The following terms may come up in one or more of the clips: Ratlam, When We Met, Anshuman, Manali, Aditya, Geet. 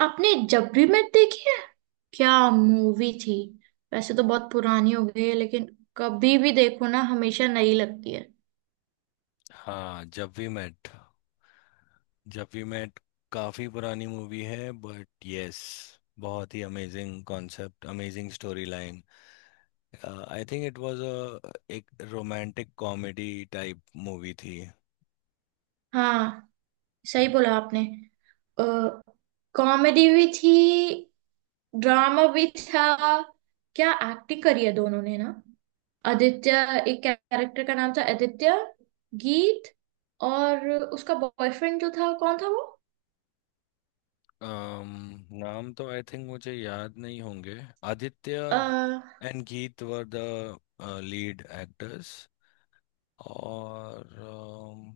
आपने जब भी मैं देखी है, क्या मूवी थी। वैसे तो बहुत पुरानी हो गई है, लेकिन कभी भी देखो ना, हमेशा नई लगती है। हाँ, जब वी मेट। जब वी मेट काफी पुरानी मूवी है बट यस। बहुत ही amazing concept, amazing story line. I think it was a एक रोमांटिक कॉमेडी टाइप मूवी थी। हाँ, सही बोला आपने। कॉमेडी भी थी, ड्रामा भी था। क्या एक्टिंग करी है दोनों ने ना। आदित्य, एक कैरेक्टर का नाम था आदित्य। गीत, और उसका बॉयफ्रेंड जो था, कौन था? um, नाम तो आई थिंक मुझे याद नहीं होंगे। आदित्य वो... and Geet were the lead actors. और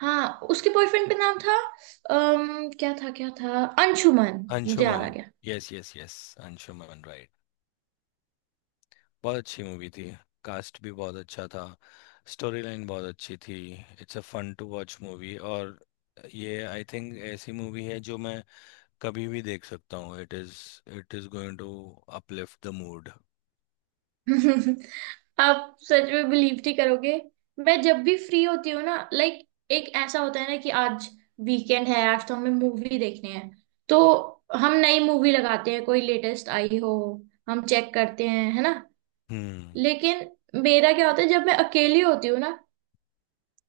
हाँ, उसके बॉयफ्रेंड का नाम था क्या था क्या था, अंशुमन, मुझे याद अंशुमन। आ गया। Yes yes yes, Anshuman right. बहुत अच्छी मूवी थी। कास्ट भी बहुत अच्छा था। स्टोरी लाइन बहुत अच्छी थी। It's a fun to watch movie. और ये आई थिंक ऐसी मूवी है जो मैं कभी भी देख सकता हूँ। It is going to uplift the mood. आप सच में बिलीव नहीं करोगे। मैं जब भी फ्री होती हूँ ना, लाइक एक ऐसा होता है ना कि आज वीकेंड है, आज तो हमें मूवी देखने हैं। तो हम नई मूवी लगाते हैं, कोई लेटेस्ट आई हो हम चेक करते हैं, है ना। हम्म। लेकिन मेरा क्या होता है, जब मैं अकेली होती हूँ ना,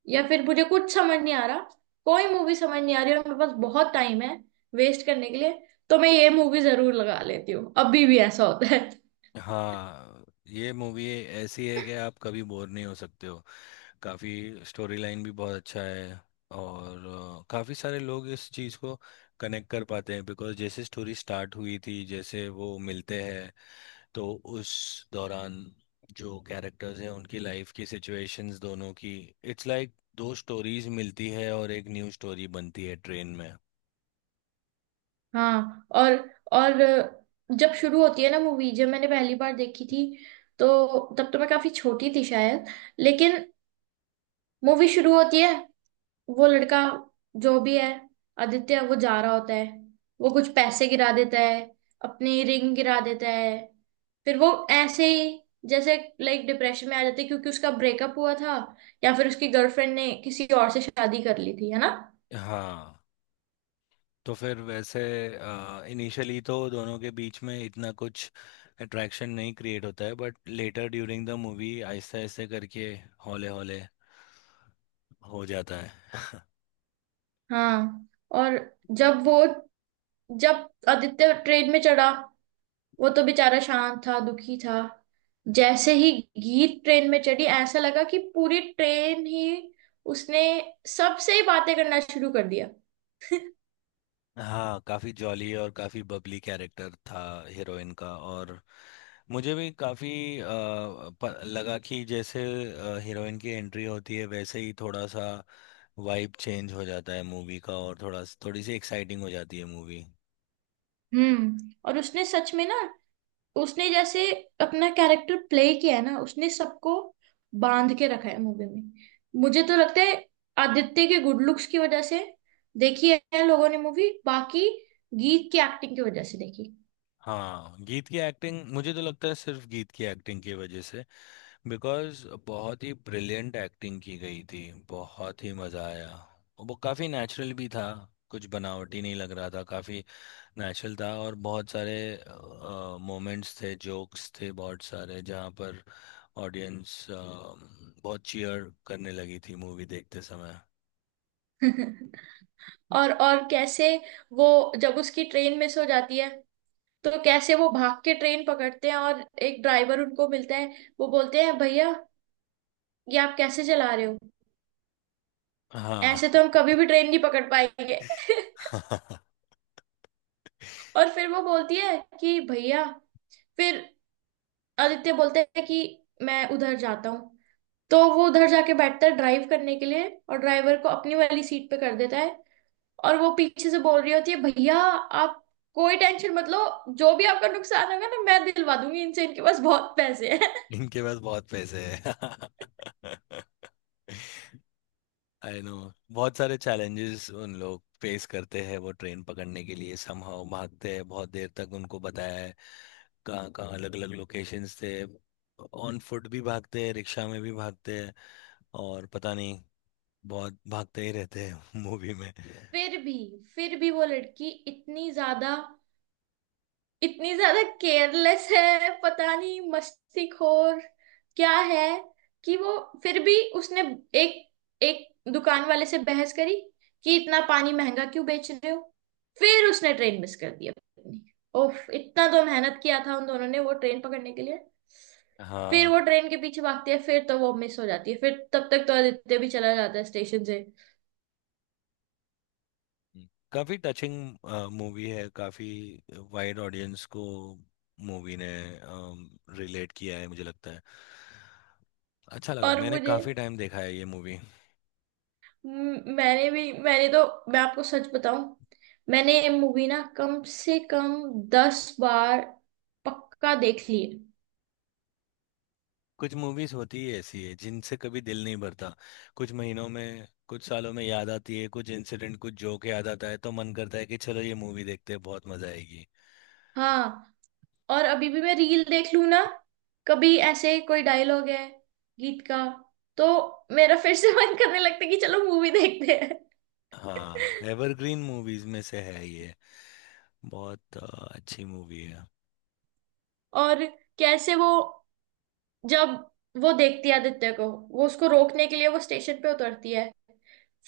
या फिर मुझे कुछ समझ नहीं आ रहा, कोई मूवी समझ नहीं आ रही और मेरे पास बहुत टाइम है वेस्ट करने के लिए, तो मैं ये मूवी जरूर लगा लेती हूँ। अभी भी ऐसा होता है। हाँ, ये मूवी ऐसी है कि आप कभी बोर नहीं हो सकते हो। काफ़ी स्टोरी लाइन भी बहुत अच्छा है। और काफ़ी सारे लोग इस चीज़ को कनेक्ट कर पाते हैं, बिकॉज जैसे स्टोरी स्टार्ट हुई थी, जैसे वो मिलते हैं, तो उस दौरान जो कैरेक्टर्स हैं उनकी लाइफ की सिचुएशंस दोनों की। इट्स लाइक दो स्टोरीज मिलती है और एक न्यू स्टोरी बनती है ट्रेन में। हाँ। और जब शुरू होती है ना मूवी, जब मैंने पहली बार देखी थी, तो तब तो मैं काफी छोटी थी शायद। लेकिन मूवी शुरू होती है, वो लड़का जो भी है, आदित्य, वो जा रहा होता है। वो कुछ पैसे गिरा देता है, अपनी रिंग गिरा देता है। फिर वो ऐसे ही जैसे लाइक डिप्रेशन में आ जाते, क्योंकि उसका ब्रेकअप हुआ था, या फिर उसकी गर्लफ्रेंड ने किसी और से शादी कर ली थी, है ना। हाँ, तो फिर वैसे इनिशियली तो दोनों के बीच में इतना कुछ अट्रैक्शन नहीं क्रिएट होता है, but later during the movie आहिस्ते आहिस्ते करके, हौले हौले हो जाता है। हाँ, और जब वो, जब आदित्य ट्रेन में चढ़ा, वो तो बेचारा शांत था, दुखी था। जैसे ही गीत ट्रेन में चढ़ी, ऐसा लगा कि पूरी ट्रेन ही उसने, सबसे ही बातें करना शुरू कर दिया। हाँ, काफ़ी जॉली और काफ़ी बबली कैरेक्टर था हीरोइन का। और मुझे भी काफी अ, लगा कि जैसे हीरोइन की एंट्री होती है वैसे ही थोड़ा सा वाइब चेंज हो जाता है मूवी का, और थोड़ा थोड़ी सी एक्साइटिंग हो जाती है मूवी। हम्म, और उसने सच में ना, उसने जैसे अपना कैरेक्टर प्ले किया है ना, उसने सबको बांध के रखा है मूवी में। मुझे तो लगता है आदित्य के गुड लुक्स की वजह से देखी है लोगों ने मूवी, बाकी गीत की एक्टिंग की वजह से देखी। हाँ, गीत की एक्टिंग, मुझे तो लगता है सिर्फ गीत की एक्टिंग की वजह से, बिकॉज बहुत ही ब्रिलियंट एक्टिंग की गई थी। बहुत ही मजा आया। वो काफी नेचुरल भी था, कुछ बनावटी नहीं लग रहा था, काफी नेचुरल था। और बहुत सारे मोमेंट्स थे, जोक्स थे बहुत सारे, जहाँ पर ऑडियंस बहुत चीयर करने लगी थी मूवी देखते समय। और कैसे वो, जब उसकी ट्रेन मिस हो जाती है, तो कैसे वो भाग के ट्रेन पकड़ते हैं और एक ड्राइवर उनको मिलता है। वो बोलते हैं, भैया ये आप कैसे चला रहे हो, ऐसे हाँ। तो हम कभी भी ट्रेन नहीं पकड़ पाएंगे। और फिर वो बोलती है कि भैया, फिर आदित्य बोलता है कि मैं उधर जाता हूँ, तो वो उधर जाके बैठता है ड्राइव करने के लिए और ड्राइवर को अपनी वाली सीट पे कर देता है। और वो पीछे से बोल रही होती है, भैया आप कोई टेंशन मत लो, जो भी आपका नुकसान होगा ना, मैं दिलवा दूंगी इनसे, इनके पास बहुत पैसे हैं। इनके पास बहुत पैसे हैं। I know. बहुत सारे चैलेंजेस उन लोग फेस करते हैं, वो ट्रेन पकड़ने के लिए समहाउ भागते हैं बहुत देर तक, उनको बताया है कहाँ कहाँ अलग अलग लोकेशंस थे। ऑन फुट भी भागते हैं, रिक्शा में भी भागते हैं, और पता नहीं बहुत भागते ही रहते हैं मूवी में। हाँ। फिर भी फिर भी वो लड़की इतनी ज्यादा केयरलेस है, पता नहीं, मस्तीखोर क्या है, कि वो फिर भी उसने एक एक दुकान वाले से बहस करी कि इतना पानी महंगा क्यों बेच रहे हो। फिर उसने ट्रेन मिस कर दी अपनी। ओफ, इतना तो मेहनत किया था उन दोनों ने वो ट्रेन पकड़ने के लिए। फिर हाँ, वो ट्रेन के पीछे भागती है, फिर तो वो मिस हो जाती है, फिर तब तक तो आदित्य भी चला जाता है स्टेशन से। काफी टचिंग मूवी है। काफी वाइड ऑडियंस को मूवी ने रिलेट किया है मुझे लगता है। अच्छा लगा, और मैंने मुझे काफी टाइम देखा है ये मूवी। म- मैंने भी मैंने तो मैं आपको सच बताऊं, मैंने ये मूवी ना कम से कम 10 बार पक्का देख ली है। कुछ मूवीज होती है ऐसी है जिनसे कभी दिल नहीं भरता। कुछ महीनों में, कुछ सालों में याद आती है, कुछ इंसिडेंट, कुछ जोक याद आता है, तो मन करता है कि चलो ये मूवी देखते हैं, बहुत मजा आएगी। हाँ, और अभी भी मैं रील देख लूं ना, कभी ऐसे कोई डायलॉग है गीत का, तो मेरा फिर से मन करने लगता है कि चलो मूवी देखते हैं। हाँ, एवरग्रीन मूवीज में से है ये। बहुत अच्छी मूवी है। और कैसे वो, जब वो देखती है आदित्य को, वो उसको रोकने के लिए वो स्टेशन पे उतरती है।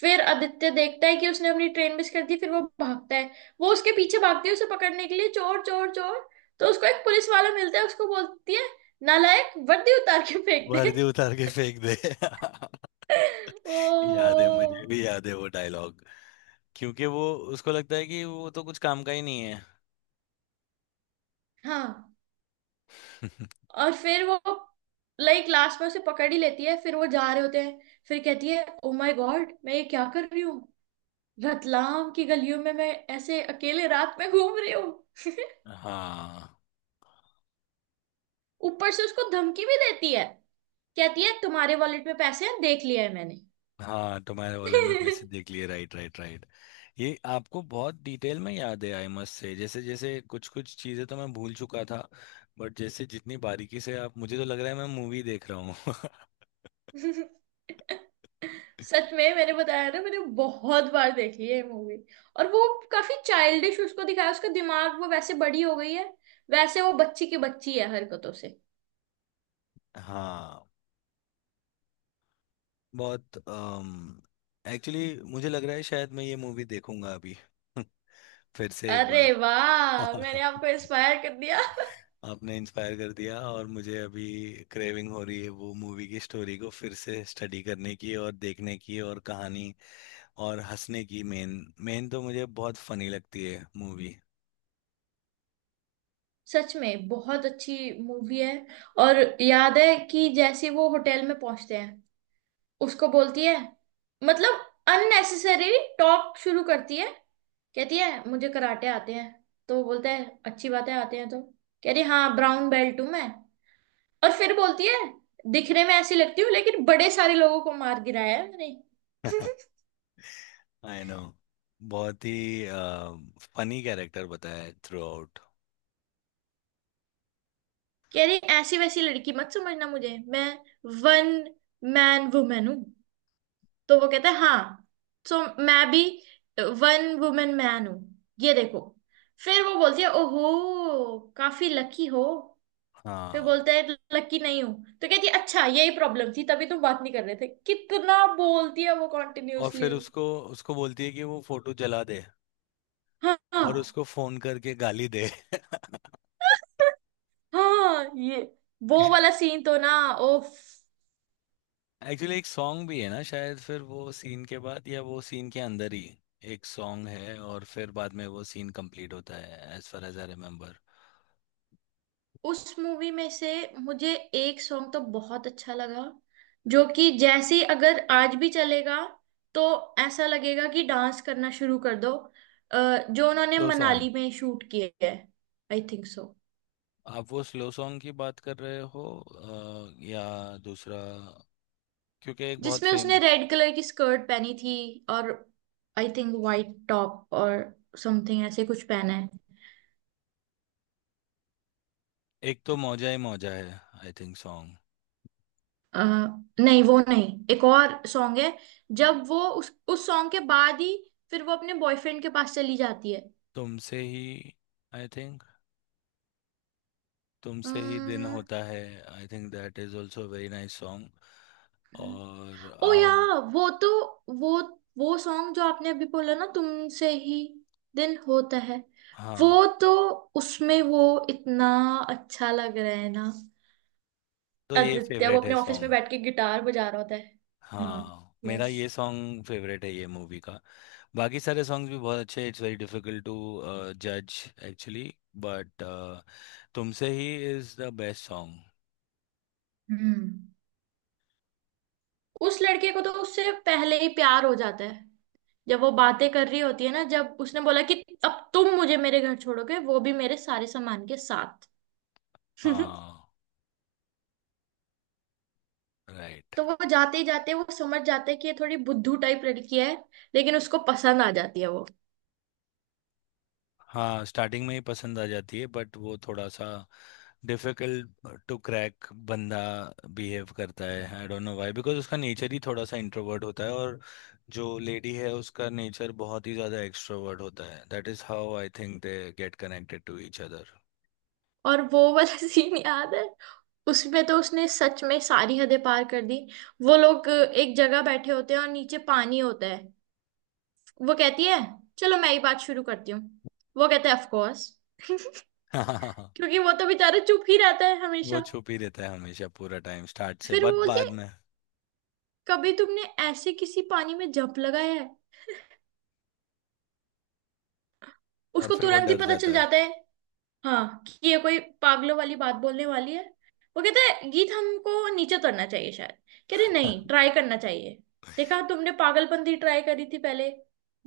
फिर आदित्य देखता है कि उसने अपनी ट्रेन मिस कर दी, फिर वो भागता है, वो उसके पीछे भागती है उसे पकड़ने के लिए, चोर चोर चोर। तो उसको एक पुलिस वाला मिलता है, उसको बोलती है नालायक वर्दी उतार के फेंक दे। वर्दी उतार के फेंक दे। याद ओ, है, मुझे भी याद है वो डायलॉग। क्योंकि वो, उसको लगता है कि वो तो कुछ काम का ही नहीं है। हाँ, और फिर वो लाइक लास्ट में उसे पकड़ ही लेती है, फिर वो जा रहे होते हैं, फिर कहती है ओ माय गॉड मैं ये क्या कर रही हूँ, रतलाम की गलियों में मैं ऐसे अकेले रात में घूम रही हूँ। हाँ। ऊपर से उसको धमकी भी देती है, कहती है तुम्हारे वॉलेट में पैसे हैं देख लिया है मैंने। हाँ, तुम्हारे वॉलेट में पैसे देख लिए। Right right right. ये आपको बहुत डिटेल में याद है, आई मस्ट से। जैसे जैसे कुछ कुछ चीजें तो मैं भूल चुका था, बट जैसे जितनी बारीकी से आप, मुझे तो लग रहा है मैं मूवी देख रहा हूँ। सच में, मैंने बताया ना, मैंने बहुत बार देखी है मूवी। और वो काफी चाइल्डिश उसको दिखाया, उसका दिमाग। वो वैसे बड़ी हो गई है, वैसे वो बच्ची की बच्ची है हरकतों से। हाँ, बहुत। एक्चुअली मुझे लग रहा है शायद मैं ये मूवी देखूंगा अभी, फिर से एक बार। अरे वाह, मैंने आपको इंस्पायर कर दिया। आपने इंस्पायर कर दिया, और मुझे अभी क्रेविंग हो रही है वो मूवी की स्टोरी को फिर से स्टडी करने की और देखने की और कहानी और हंसने की। मेन मेन तो मुझे बहुत फनी लगती है मूवी। सच में बहुत अच्छी मूवी है। और याद है कि जैसे वो होटल में पहुंचते हैं, उसको बोलती है, मतलब अननेसेसरी टॉक शुरू करती है। कहती है मुझे कराटे आते हैं, तो वो बोलता है अच्छी बात है, आते हैं तो। कह रही हाँ, ब्राउन बेल्ट हूँ मैं। और फिर बोलती है दिखने में ऐसी लगती हूँ, लेकिन बड़े सारे लोगों को मार गिराया है मैंने। I know. बहुत ही फनी कैरेक्टर बताया है थ्रू आउट। कह रही ऐसी वैसी लड़की मत समझना मुझे, मैं वन मैन वुमेन हूँ। तो वो कहता है हाँ, सो मैं भी वन वुमेन मैन हूँ, ये देखो। फिर वो बोलती है ओहो, काफी लकी हो। फिर हाँ, बोलता है लकी नहीं हूँ। तो कहती है अच्छा, यही प्रॉब्लम थी, तभी तुम बात नहीं कर रहे थे। कितना बोलती है वो और कॉन्टिन्यूअसली। फिर उसको, बोलती है कि वो फोटो जला दे, हाँ, और हाँ। उसको फोन करके गाली दे। हाँ, ये वो वाला सीन तो ना, ओफ। एक्चुअली एक सॉन्ग भी है ना शायद, फिर वो सीन के बाद, या वो सीन के अंदर ही एक सॉन्ग है, और फिर बाद में वो सीन कंप्लीट होता है, as far as I remember. उस मूवी में से मुझे एक सॉन्ग तो बहुत अच्छा लगा, जो कि जैसे ही अगर आज भी चलेगा, तो ऐसा लगेगा कि डांस करना शुरू कर दो। जो उन्होंने स्लो सॉन्ग। मनाली में शूट किया है। I think so. आप वो स्लो सॉन्ग की बात कर रहे हो या दूसरा, क्योंकि एक बहुत जिसमें उसने फेमस रेड कलर की स्कर्ट पहनी थी, और आई थिंक वाइट टॉप और समथिंग, ऐसे कुछ पहना है। एक तो मौजा ही मौजा है, आई थिंक सॉन्ग। अ, नहीं वो नहीं, एक और सॉन्ग है। जब वो उस सॉन्ग के बाद ही फिर वो अपने बॉयफ्रेंड के पास चली जाती तुमसे ही, आई थिंक, है। तुमसे ही दिन होता है। I think that is also very nice song. और ओ आओ। या, वो तो... वो वो सॉन्ग जो आपने अभी बोला ना, तुमसे ही दिन होता है, वो हाँ, तो उसमें वो इतना अच्छा लग रहा है ना। तो ये आदित्य वो फेवरेट है अपने ऑफिस में सॉन्ग। बैठ के गिटार बजा रहा होता है। हाँ, हाँ, मेरा यस। ये सॉन्ग फेवरेट है ये मूवी का। बाकी सारे सॉन्ग्स भी बहुत अच्छे, इट्स वेरी डिफिकल्ट टू जज एक्चुअली, बट तुमसे ही is the best song. Hmm. उस लड़के को तो उससे पहले ही प्यार हो जाता है, जब वो बातें कर रही होती है ना, जब उसने बोला कि अब तुम मुझे मेरे घर छोड़ोगे, वो भी मेरे सारे सामान के साथ। हाँ, राइट। तो वो जाते ही जाते वो समझ जाता है कि ये थोड़ी बुद्धू टाइप लड़की है, लेकिन उसको पसंद आ जाती है वो। हाँ, स्टार्टिंग में ही पसंद आ जाती है, बट वो थोड़ा सा डिफिकल्ट टू क्रैक बंदा बिहेव करता है, I don't know why, because उसका नेचर ही थोड़ा सा इंट्रोवर्ट होता है, और जो लेडी है उसका नेचर बहुत ही ज़्यादा एक्सट्रोवर्ट होता है, that is how I think they get connected to each other. और वो वाला सीन याद है, उसमें तो उसने सच में सारी हदें पार कर दी। वो लोग एक जगह बैठे होते हैं और नीचे पानी होता है। वो कहती है चलो मैं ही बात शुरू करती हूँ। वो कहता है ऑफ कोर्स, हाँ, क्योंकि वो तो बेचारा चुप ही रहता है वो हमेशा। छुप ही रहता है हमेशा पूरा टाइम स्टार्ट से, फिर वो बट बोलती बाद है में। कभी तुमने ऐसे किसी पानी में जंप लगाया है। और उसको फिर वो तुरंत ही डर पता चल जाता है। जाता है, हाँ, कि ये कोई पागलों वाली बात बोलने वाली है। वो कहते हैं गीत हमको नीचे उतरना चाहिए शायद। कह रहे नहीं ट्राई करना चाहिए, देखा तुमने पागलपंती ट्राई करी थी पहले,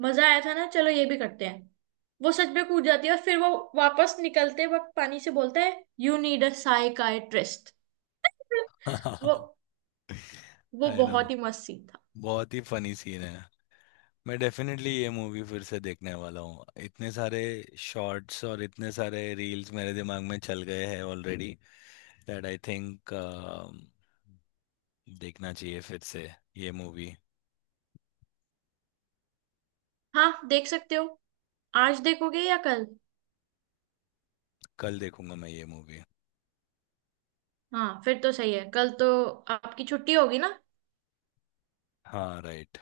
मजा आया था ना, चलो ये भी करते हैं। वो सच में कूद जाती है और फिर वो वापस निकलते वक्त पानी से बोलता है यू नीड अ साइकाइट्रिस्ट। वो वो आई नो, बहुत ही मस्त सीन था। बहुत ही फनी सीन है। मैं डेफिनेटली ये मूवी फिर से देखने वाला हूँ, इतने सारे शॉर्ट्स और इतने सारे रील्स मेरे दिमाग में चल गए हैं ऑलरेडी, दैट आई थिंक देखना चाहिए फिर से ये मूवी। हाँ, देख सकते हो। आज देखोगे या कल? कल देखूंगा मैं ये मूवी। हाँ, फिर तो सही है, कल तो आपकी छुट्टी होगी ना। हाँ, राइट।